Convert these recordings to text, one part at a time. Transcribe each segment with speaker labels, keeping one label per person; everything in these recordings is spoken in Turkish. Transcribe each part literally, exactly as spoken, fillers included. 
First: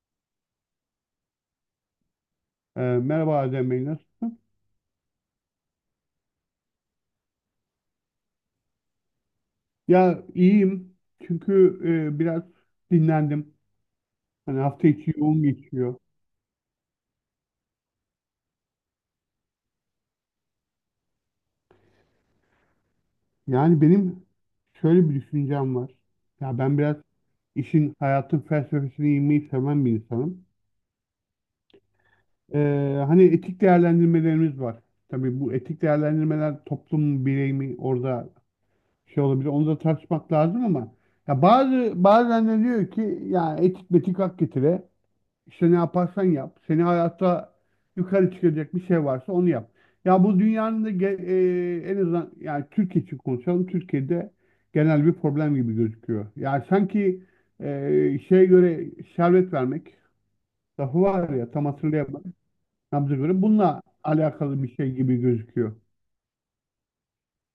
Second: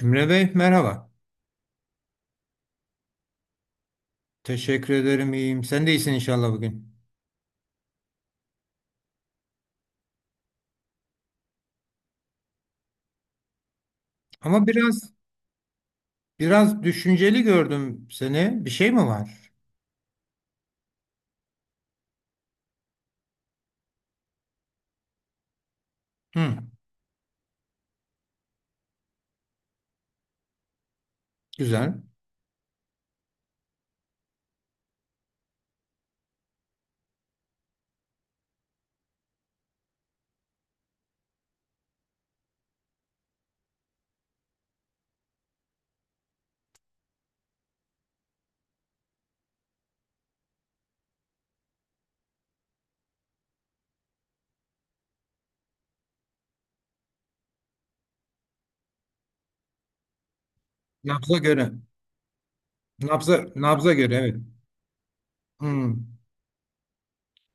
Speaker 1: Emre Bey merhaba.
Speaker 2: Ee, merhaba Adem Bey, nasılsın?
Speaker 1: Teşekkür ederim iyiyim. Sen de iyisin inşallah bugün.
Speaker 2: Ya iyiyim çünkü e, biraz dinlendim. Hani
Speaker 1: Ama
Speaker 2: hafta içi
Speaker 1: biraz
Speaker 2: yoğun geçiyor.
Speaker 1: biraz düşünceli gördüm seni. Bir şey mi var?
Speaker 2: Yani benim şöyle bir düşüncem var. Ya
Speaker 1: Hı,
Speaker 2: ben biraz işin hayatın felsefesine inmeyi seven bir insanım.
Speaker 1: güzel.
Speaker 2: Ee, hani etik değerlendirmelerimiz var. Tabii bu etik değerlendirmeler toplum mu, birey mi, orada şey olabilir. Onu da tartışmak lazım, ama ya bazı bazen de diyor ki ya etik metik hak getire. İşte ne yaparsan yap. Seni hayatta yukarı çıkacak bir şey varsa onu yap. Ya bu dünyanın da ge- e, En azından yani Türkiye için konuşalım. Türkiye'de genel bir problem gibi gözüküyor. Yani sanki e, şeye göre şerbet vermek lafı var
Speaker 1: Nabza
Speaker 2: ya, tam
Speaker 1: göre.
Speaker 2: hatırlayamadım. Nabza göre,
Speaker 1: Nabza
Speaker 2: bununla
Speaker 1: nabza göre evet.
Speaker 2: alakalı bir şey gibi gözüküyor.
Speaker 1: Hı.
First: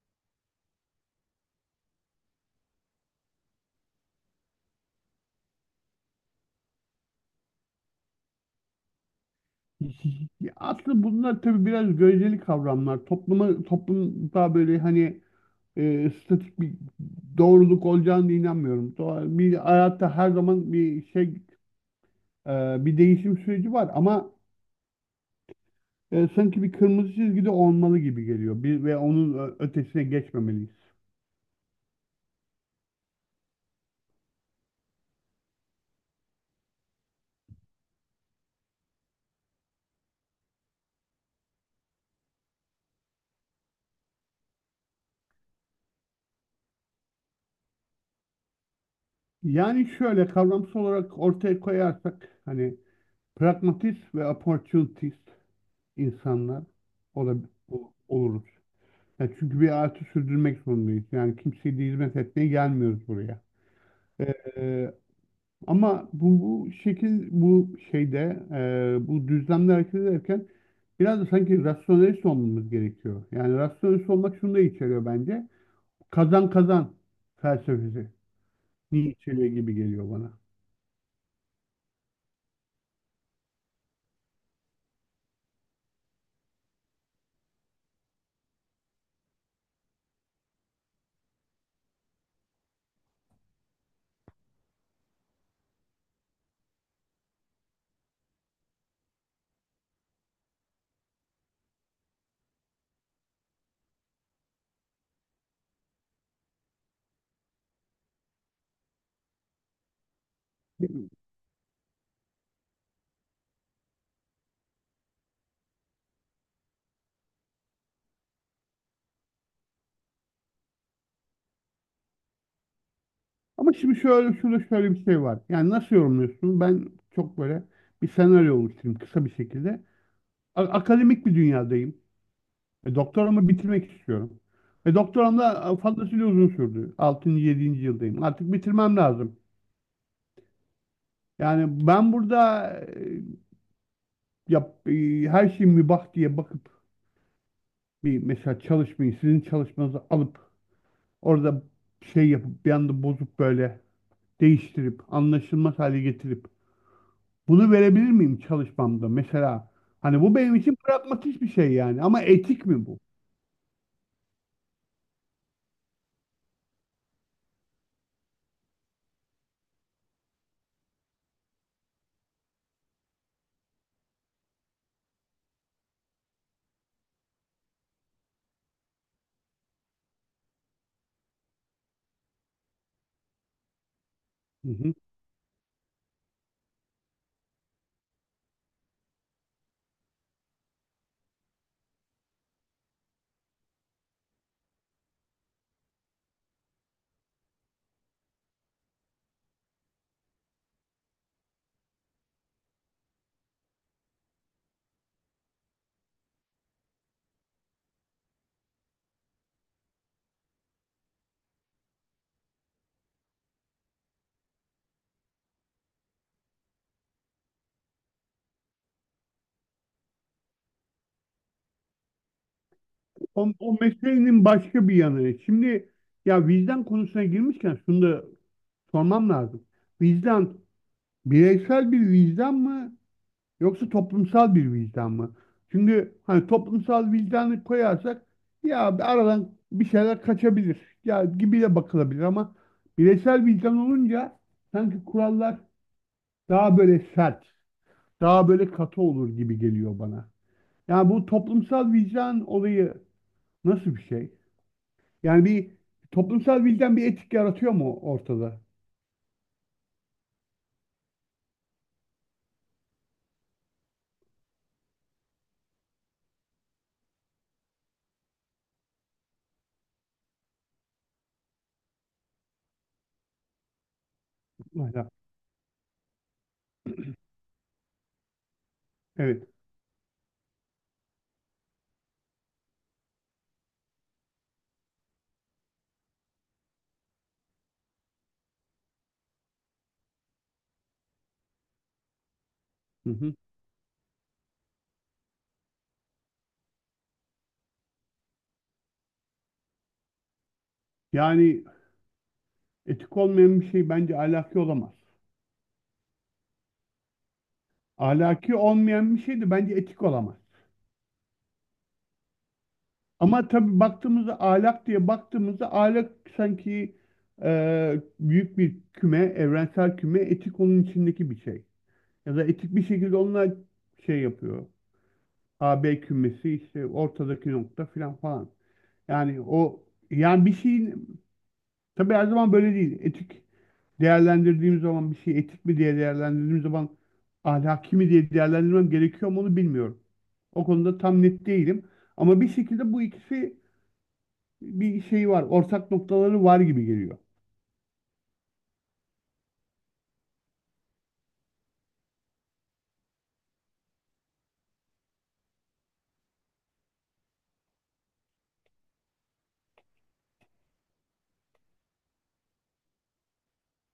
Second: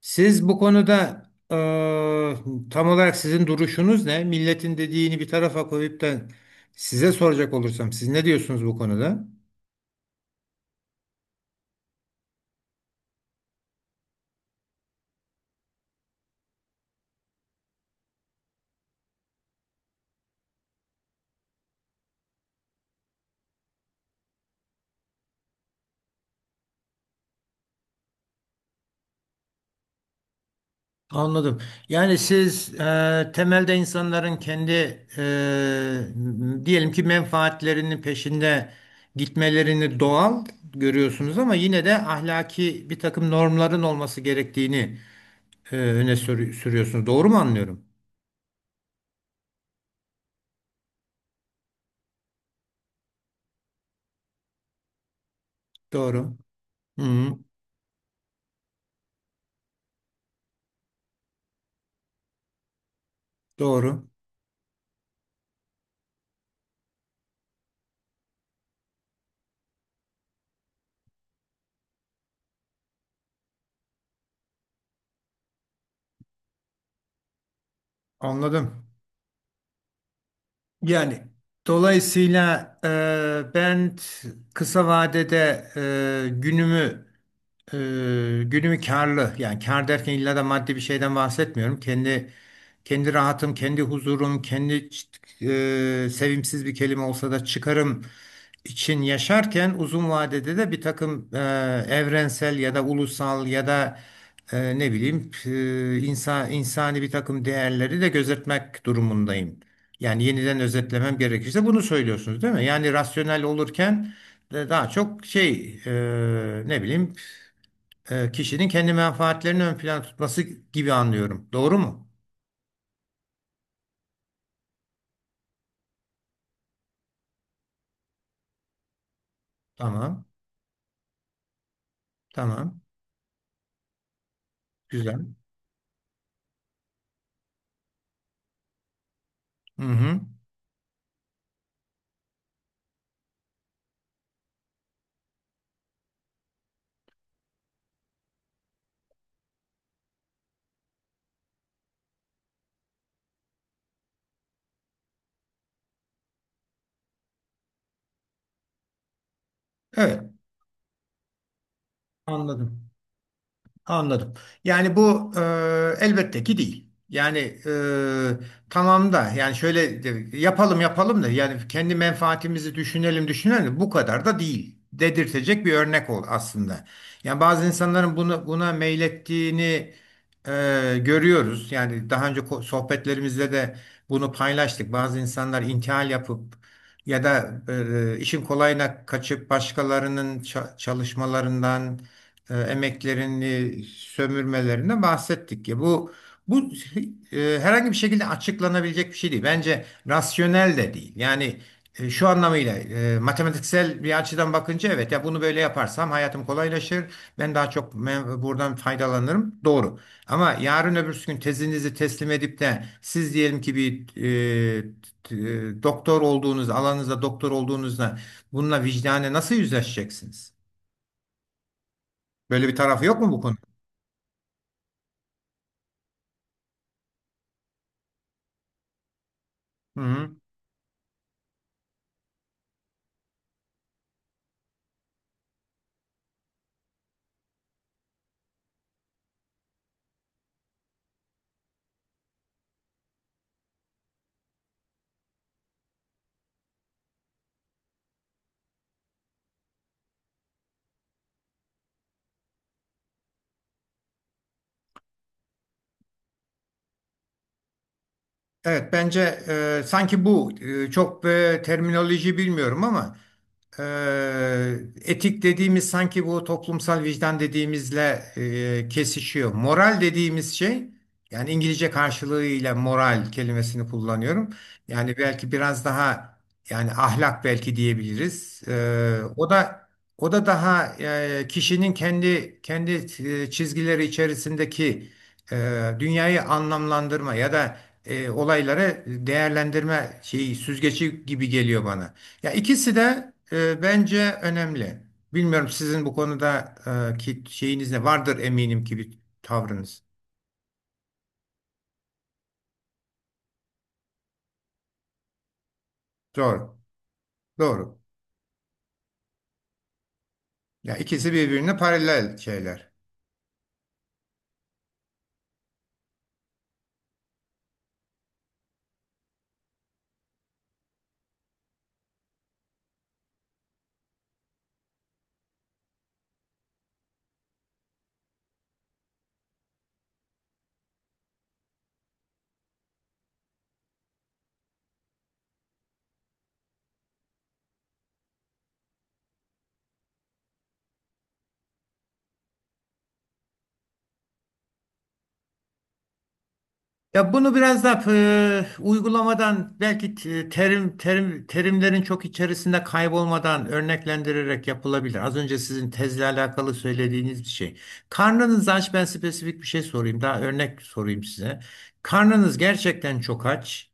Speaker 1: Siz bu konuda, e, tam olarak sizin duruşunuz ne? Milletin dediğini bir tarafa koyup da size soracak olursam siz ne diyorsunuz bu konuda?
Speaker 2: Ya aslında bunlar tabii biraz göreceli kavramlar. Topluma, toplumda böyle hani e, statik bir doğruluk olacağını da inanmıyorum. Doğa- Bir hayatta her zaman bir şey, e, bir değişim süreci var, ama e, sanki bir kırmızı çizgi de olmalı gibi geliyor. Bir ve onun ö- ötesine geçmemeliyiz.
Speaker 1: Anladım. Yani siz e, temelde insanların kendi, e, diyelim ki menfaatlerinin peşinde gitmelerini doğal görüyorsunuz ama yine de ahlaki bir takım normların olması gerektiğini e, öne sürü- sürüyorsunuz. Doğru mu anlıyorum?
Speaker 2: Yani şöyle kavramsal olarak ortaya koyarsak, hani, pragmatist ve opportunist
Speaker 1: Doğru.
Speaker 2: insanlar
Speaker 1: Hı, hı.
Speaker 2: olab- ol- oluruz. Ya çünkü bir hayatı sürdürmek zorundayız. Yani kimseye de hizmet etmeye gelmiyoruz buraya.
Speaker 1: Doğru.
Speaker 2: E, Ama bu, bu şekil bu şeyde e, bu düzlemde hareket ederken biraz da sanki rasyonelist olmamız gerekiyor. Yani rasyonelist olmak şunu da içeriyor bence. Kazan kazan felsefesi.
Speaker 1: Anladım.
Speaker 2: Ni içeriyor gibi geliyor bana.
Speaker 1: Yani dolayısıyla, e, ben t- kısa vadede, e, günümü e, günümü karlı, yani kar derken illa da maddi bir şeyden bahsetmiyorum. Kendi kendi rahatım, kendi huzurum, kendi ç- e, sevimsiz bir kelime olsa da çıkarım için yaşarken uzun vadede de bir takım e, evrensel ya da ulusal ya da, e, ne bileyim, e, insan insani bir takım değerleri de gözetmek durumundayım. Yani yeniden özetlemem gerekirse bunu söylüyorsunuz, değil mi? Yani rasyonel olurken de daha çok şey, e, ne bileyim, e, kişinin kendi menfaatlerini ön plana tutması gibi anlıyorum. Doğru mu?
Speaker 2: Ama şimdi şöyle, şurada şöyle bir şey var. Yani nasıl yorumluyorsun? Ben çok böyle bir senaryo oluşturayım kısa bir şekilde.
Speaker 1: Tamam.
Speaker 2: A- akademik bir dünyadayım.
Speaker 1: Tamam.
Speaker 2: E, doktoramı bitirmek istiyorum. E,
Speaker 1: Güzel.
Speaker 2: doktoram da e, fazlasıyla uzun sürdü. altıncı yedinci yıldayım. Artık bitirmem lazım.
Speaker 1: Hı hı.
Speaker 2: Yani ben burada e, yap, e, her şey mübah diye bakıp bir mesela çalışmayı, sizin çalışmanızı alıp orada şey yapıp, bir anda bozup, böyle değiştirip anlaşılmaz hale getirip bunu verebilir miyim çalışmamda mesela? Hani
Speaker 1: Evet.
Speaker 2: bu benim için pragmatik bir şey yani, ama etik mi
Speaker 1: Anladım.
Speaker 2: bu?
Speaker 1: Anladım. Yani bu, e, elbette ki değil. Yani, e, tamam da, yani şöyle de- yapalım yapalım da, yani kendi menfaatimizi düşünelim düşünelim de bu kadar da değil dedirtecek bir örnek ol aslında. Yani bazı insanların bunu, buna meylettiğini e, görüyoruz. Yani daha önce ko- sohbetlerimizde de bunu
Speaker 2: Hı
Speaker 1: paylaştık.
Speaker 2: hı.
Speaker 1: Bazı insanlar intihal yapıp ya da, e, işin kolayına kaçıp başkalarının ça- çalışmalarından e, emeklerini sömürmelerine bahsettik ya. Bu bu e, herhangi bir şekilde açıklanabilecek bir şey değil. Bence rasyonel de değil. Yani, e, şu anlamıyla, e, matematiksel bir açıdan bakınca, evet, ya bunu böyle yaparsam hayatım kolaylaşır. Ben daha çok me- buradan faydalanırım. Doğru. Ama yarın öbürsü gün tezinizi teslim edip de siz diyelim ki bir, e, t- e, doktor olduğunuz alanınızda doktor olduğunuzda bununla vicdane nasıl yüzleşeceksiniz? Böyle bir tarafı yok mu bu?
Speaker 2: O, o meselenin başka bir yanı. Şimdi, ya vicdan konusuna girmişken şunu da sormam lazım.
Speaker 1: Hı hı.
Speaker 2: Vicdan bireysel bir vicdan mı yoksa toplumsal bir vicdan mı? Çünkü hani toplumsal vicdanı koyarsak ya aradan bir şeyler kaçabilir ya gibi de bakılabilir, ama bireysel vicdan olunca sanki kurallar daha böyle sert, daha böyle katı olur gibi geliyor bana. Yani bu toplumsal vicdan olayı nasıl bir şey? Yani bir toplumsal bilden bir etik yaratıyor mu ortada?
Speaker 1: Evet bence, e, sanki bu, e, çok, e, terminoloji bilmiyorum ama, e, etik dediğimiz sanki bu toplumsal vicdan dediğimizle e, kesişiyor. Moral dediğimiz şey, yani İngilizce karşılığıyla moral kelimesini kullanıyorum.
Speaker 2: Ahlak.
Speaker 1: Yani belki biraz daha, yani ahlak belki diyebiliriz. E,
Speaker 2: Evet.
Speaker 1: o da o da daha, e, kişinin kendi kendi e, çizgileri içerisindeki e, dünyayı anlamlandırma ya da e, olaylara değerlendirme şeyi süzgeci gibi geliyor bana. Ya ikisi
Speaker 2: Hı
Speaker 1: de,
Speaker 2: hı.
Speaker 1: e, bence önemli. Bilmiyorum, sizin bu konuda e, ki şeyiniz ne vardır, eminim ki bir tavrınız.
Speaker 2: Yani etik olmayan bir şey bence ahlaki olamaz.
Speaker 1: Doğru. Doğru.
Speaker 2: Ahlaki olmayan bir şey de bence etik olamaz.
Speaker 1: Ya ikisi birbirine paralel şeyler.
Speaker 2: Ama tabii baktığımızda ahlak, diye baktığımızda ahlak sanki e, büyük bir küme, evrensel küme, etik onun içindeki bir şey. Ya da etik bir şekilde onunla şey yapıyor. A, B kümesi işte, ortadaki nokta filan falan. Yani o, yani bir şeyin. Tabii her zaman böyle değil. Etik değerlendirdiğim zaman, bir şey etik mi diye değerlendirdiğim zaman ahlaki mi diye değerlendirmem gerekiyor mu, onu bilmiyorum. O konuda tam net değilim. Ama bir şekilde bu ikisi, bir şey var. Ortak noktaları var gibi geliyor.
Speaker 1: Ya bunu biraz da e, uygulamadan belki, t- terim terim terimlerin çok içerisinde kaybolmadan örneklendirerek yapılabilir. Az önce sizin tezle alakalı söylediğiniz bir şey. Karnınız aç, ben spesifik bir şey sorayım. Daha örnek sorayım size. Karnınız gerçekten çok aç.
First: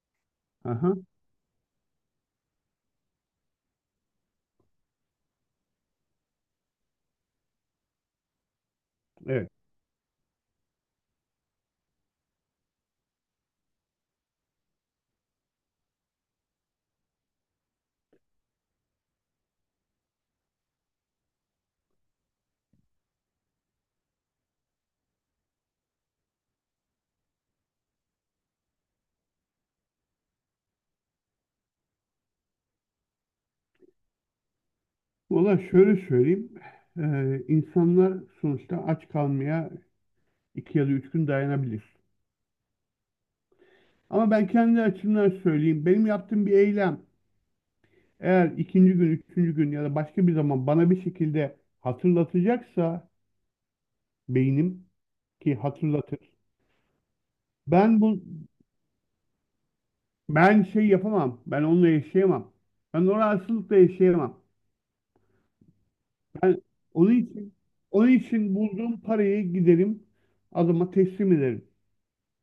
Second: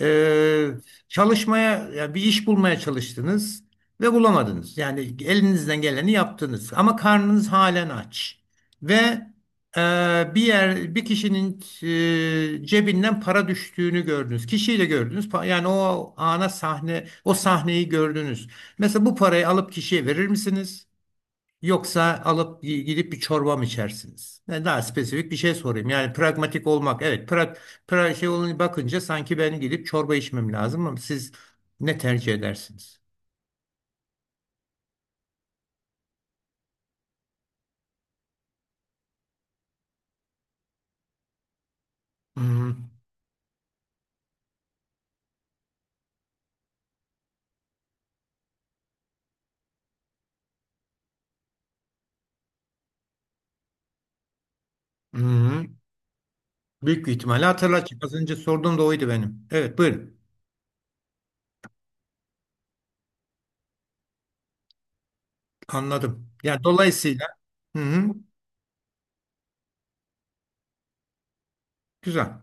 Speaker 1: Ee,
Speaker 2: Aha,
Speaker 1: çalışmaya ya Bir iş bulmaya çalıştınız ve bulamadınız. Yani elinizden geleni yaptınız ama karnınız halen aç ve,
Speaker 2: evet.
Speaker 1: e, bir yer bir kişinin e, cebinden para düştüğünü gördünüz. Kişiyi de gördünüz. Pa- Yani o ana sahne o sahneyi gördünüz. Mesela bu parayı alıp kişiye verir misiniz? Yoksa alıp gi- gidip bir çorba mı içersiniz? Yani daha spesifik bir şey sorayım. Yani pragmatik olmak. Evet, pra, pra şey olunca, bakınca sanki ben gidip çorba içmem lazım ama siz ne tercih edersiniz?
Speaker 2: Valla şöyle söyleyeyim. Ee, insanlar sonuçta aç kalmaya iki ya da üç gün dayanabilir.
Speaker 1: Hı hı.
Speaker 2: Ama ben kendi açımdan söyleyeyim. Benim yaptığım bir eylem, eğer ikinci gün, üçüncü gün ya da başka bir zaman bana bir şekilde hatırlatacaksa beynim,
Speaker 1: Hı
Speaker 2: ki
Speaker 1: hı.
Speaker 2: hatırlatır,
Speaker 1: Büyük bir ihtimalle
Speaker 2: Ben
Speaker 1: hatırlatacak. Az
Speaker 2: bu
Speaker 1: önce sorduğum da oydu benim. Evet, buyurun.
Speaker 2: ben şey yapamam. Ben onunla yaşayamam. Ben o rahatsızlıkla yaşayamam.
Speaker 1: Anladım.
Speaker 2: Ben
Speaker 1: Yani
Speaker 2: onun
Speaker 1: dolayısıyla.
Speaker 2: için,
Speaker 1: Hı hı.
Speaker 2: onun için bulduğum parayı giderim adama teslim ederim.
Speaker 1: Güzel.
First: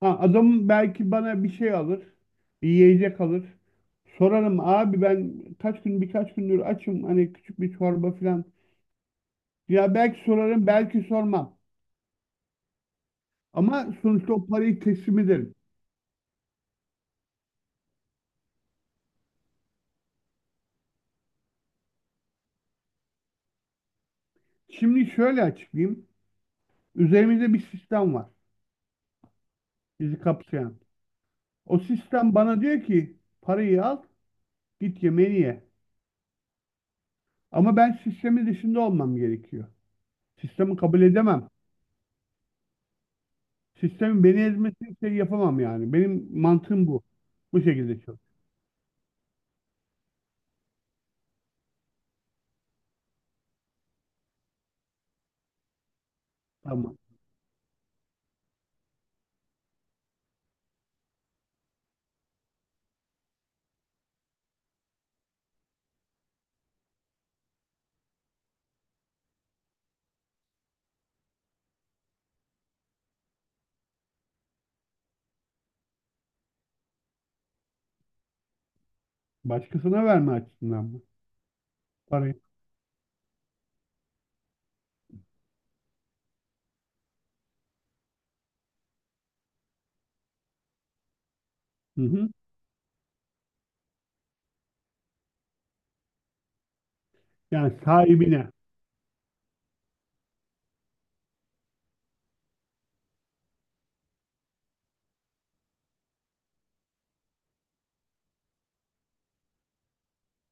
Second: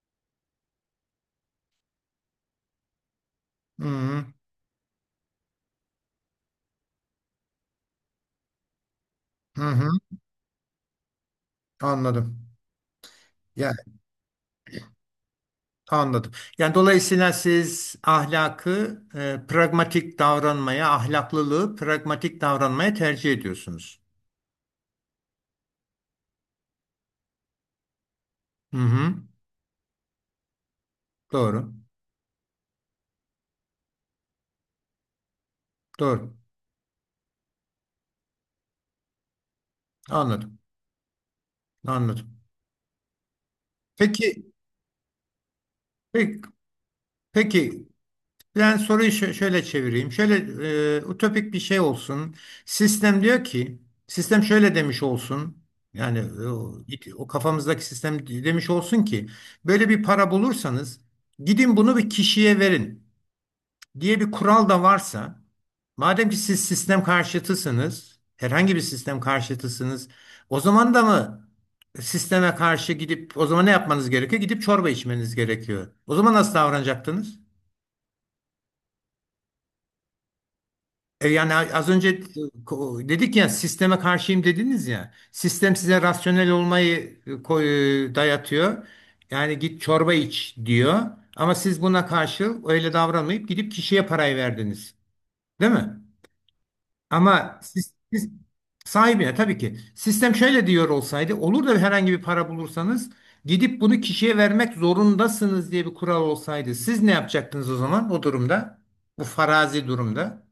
Speaker 2: Ha, adam belki bana bir şey alır, bir yiyecek alır.
Speaker 1: Hı hı.
Speaker 2: Sorarım, abi ben kaç gün birkaç gündür açım, hani küçük bir çorba falan.
Speaker 1: Hı hı.
Speaker 2: Ya belki sorarım, belki sormam.
Speaker 1: Anladım. Ya,
Speaker 2: Ama sonuçta o parayı teslim ederim.
Speaker 1: anladım. Yani dolayısıyla siz ahlakı, e, pragmatik davranmaya, ahlaklılığı pragmatik davranmaya tercih ediyorsunuz.
Speaker 2: Şimdi şöyle açıklayayım. Üzerimizde bir sistem var.
Speaker 1: Hı hı.
Speaker 2: Bizi kapsayan.
Speaker 1: Doğru.
Speaker 2: O sistem bana diyor ki parayı al, git yemeğini ye.
Speaker 1: Doğru.
Speaker 2: Ama ben sistemin dışında olmam gerekiyor.
Speaker 1: Anladım.
Speaker 2: Sistemi kabul edemem.
Speaker 1: Anladım.
Speaker 2: Sistemin beni
Speaker 1: Peki,
Speaker 2: ezmesini şey yapamam yani. Benim
Speaker 1: peki,
Speaker 2: mantığım bu. Bu
Speaker 1: peki.
Speaker 2: şekilde çalışıyor.
Speaker 1: Ben soruyu şö- şöyle çevireyim. Şöyle, e, ütopik bir şey olsun. Sistem diyor ki, sistem şöyle demiş olsun. Yani e, o,
Speaker 2: Tamam.
Speaker 1: o kafamızdaki sistem demiş olsun ki, böyle bir para bulursanız gidin bunu bir kişiye verin diye bir kural da varsa, madem ki siz sistem karşıtısınız, herhangi bir sistem karşıtısınız, o zaman da mı sisteme karşı gidip, o zaman ne yapmanız gerekiyor? Gidip çorba içmeniz gerekiyor. O zaman nasıl davranacaktınız?
Speaker 2: Başkasına verme açısından mı?
Speaker 1: E yani az önce,
Speaker 2: Parayı.
Speaker 1: e, dedik ya, sisteme karşıyım dediniz ya. Sistem size rasyonel olmayı, e, koy- e, dayatıyor. Yani git çorba iç diyor. Ama siz
Speaker 2: Hı
Speaker 1: buna
Speaker 2: hı.
Speaker 1: karşı öyle davranmayıp gidip kişiye parayı verdiniz. Değil mi? Ama
Speaker 2: Yani
Speaker 1: siz, siz
Speaker 2: sahibine.
Speaker 1: sahibine, tabii ki. Sistem şöyle diyor olsaydı, olur da herhangi bir para bulursanız gidip bunu kişiye vermek zorundasınız diye bir kural olsaydı, siz ne yapacaktınız o zaman o durumda? Bu farazi durumda.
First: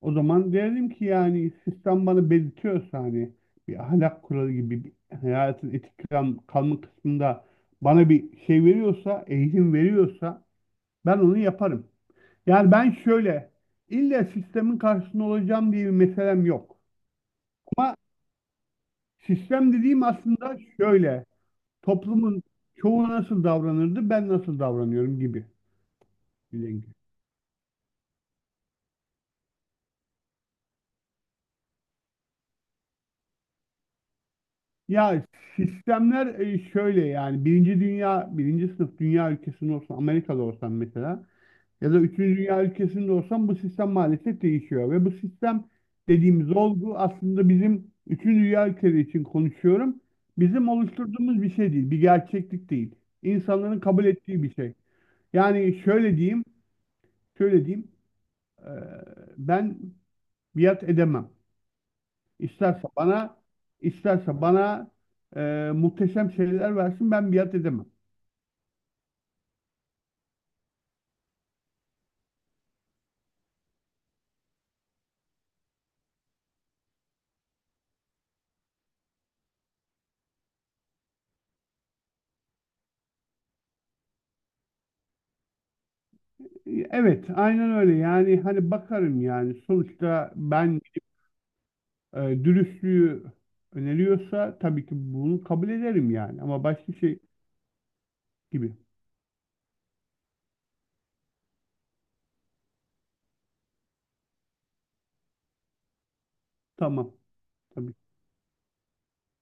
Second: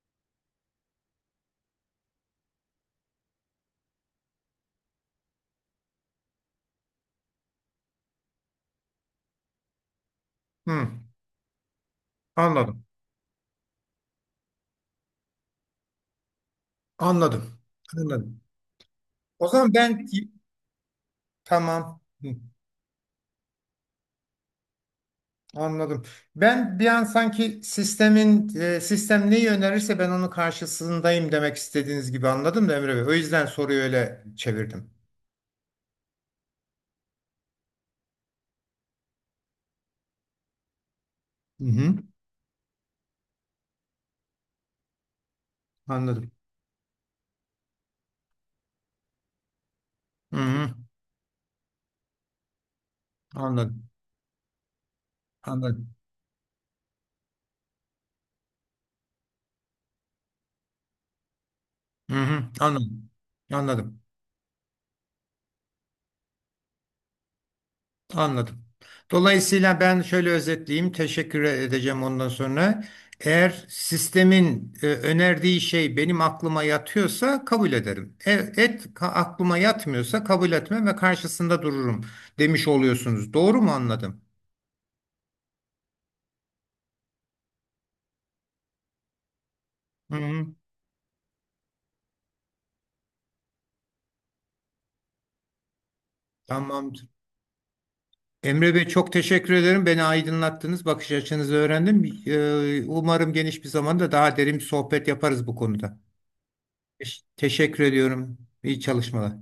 Speaker 2: O zaman derdim ki, yani sistem bana belirtiyorsa hani bir ahlak kuralı gibi, bir hayatın etik kal- kalma kısmında bana bir şey veriyorsa, eğitim veriyorsa,
Speaker 1: Hı,
Speaker 2: ben onu yaparım. Yani
Speaker 1: anladım.
Speaker 2: ben şöyle, illa sistemin karşısında olacağım diye bir meselem yok.
Speaker 1: Anladım.
Speaker 2: Ama
Speaker 1: Anladım. O
Speaker 2: sistem
Speaker 1: zaman
Speaker 2: dediğim
Speaker 1: ben,
Speaker 2: aslında şöyle,
Speaker 1: tamam. Hı,
Speaker 2: toplumun çoğu nasıl davranırdı, ben nasıl davranıyorum gibi
Speaker 1: anladım.
Speaker 2: bir
Speaker 1: Ben bir
Speaker 2: denge.
Speaker 1: an sanki sistemin e, sistem neyi önerirse ben onun karşısındayım demek istediğiniz gibi anladım da Emre Bey. O yüzden soruyu öyle çevirdim.
Speaker 2: Ya sistemler, e, şöyle, yani birinci dünya birinci sınıf dünya ülkesinde olsan, Amerika'da olsan mesela,
Speaker 1: Hı
Speaker 2: ya
Speaker 1: hı,
Speaker 2: da üçüncü dünya ülkesinde olsan bu sistem maalesef değişiyor, ve bu sistem
Speaker 1: anladım.
Speaker 2: dediğimiz olgu aslında, bizim üçüncü dünya ülkeleri için konuşuyorum,
Speaker 1: Hı
Speaker 2: bizim
Speaker 1: hı,
Speaker 2: oluşturduğumuz bir şey değil, bir gerçeklik değil, insanların
Speaker 1: anladım.
Speaker 2: kabul ettiği bir şey. Yani
Speaker 1: Anladım.
Speaker 2: şöyle diyeyim, şöyle diyeyim e, ben biat edemem.
Speaker 1: Hı hı,
Speaker 2: İsterse
Speaker 1: anladım.
Speaker 2: bana,
Speaker 1: Anladım.
Speaker 2: isterse bana e, muhteşem şeyler versin, ben biat edemem.
Speaker 1: Anladım. Dolayısıyla ben şöyle özetleyeyim. Teşekkür edeceğim ondan sonra. Eğer sistemin e, önerdiği şey benim aklıma yatıyorsa kabul ederim. E, et ka- aklıma yatmıyorsa kabul etmem ve karşısında dururum demiş oluyorsunuz. Doğru mu anladım?
Speaker 2: E, Evet, aynen öyle. Yani hani bakarım, yani
Speaker 1: Hı
Speaker 2: sonuçta
Speaker 1: hı,
Speaker 2: ben e, dürüstlüğü öneriyorsa tabii ki bunu kabul ederim yani, ama başka
Speaker 1: tamamdır.
Speaker 2: şey
Speaker 1: Emre
Speaker 2: gibi.
Speaker 1: Bey çok teşekkür ederim. Beni aydınlattınız. Bakış açınızı öğrendim. E, umarım geniş bir zamanda daha derin bir sohbet yaparız bu konuda.
Speaker 2: Tamam.
Speaker 1: Teş- Teşekkür
Speaker 2: Tabii.
Speaker 1: ediyorum. İyi çalışmalar.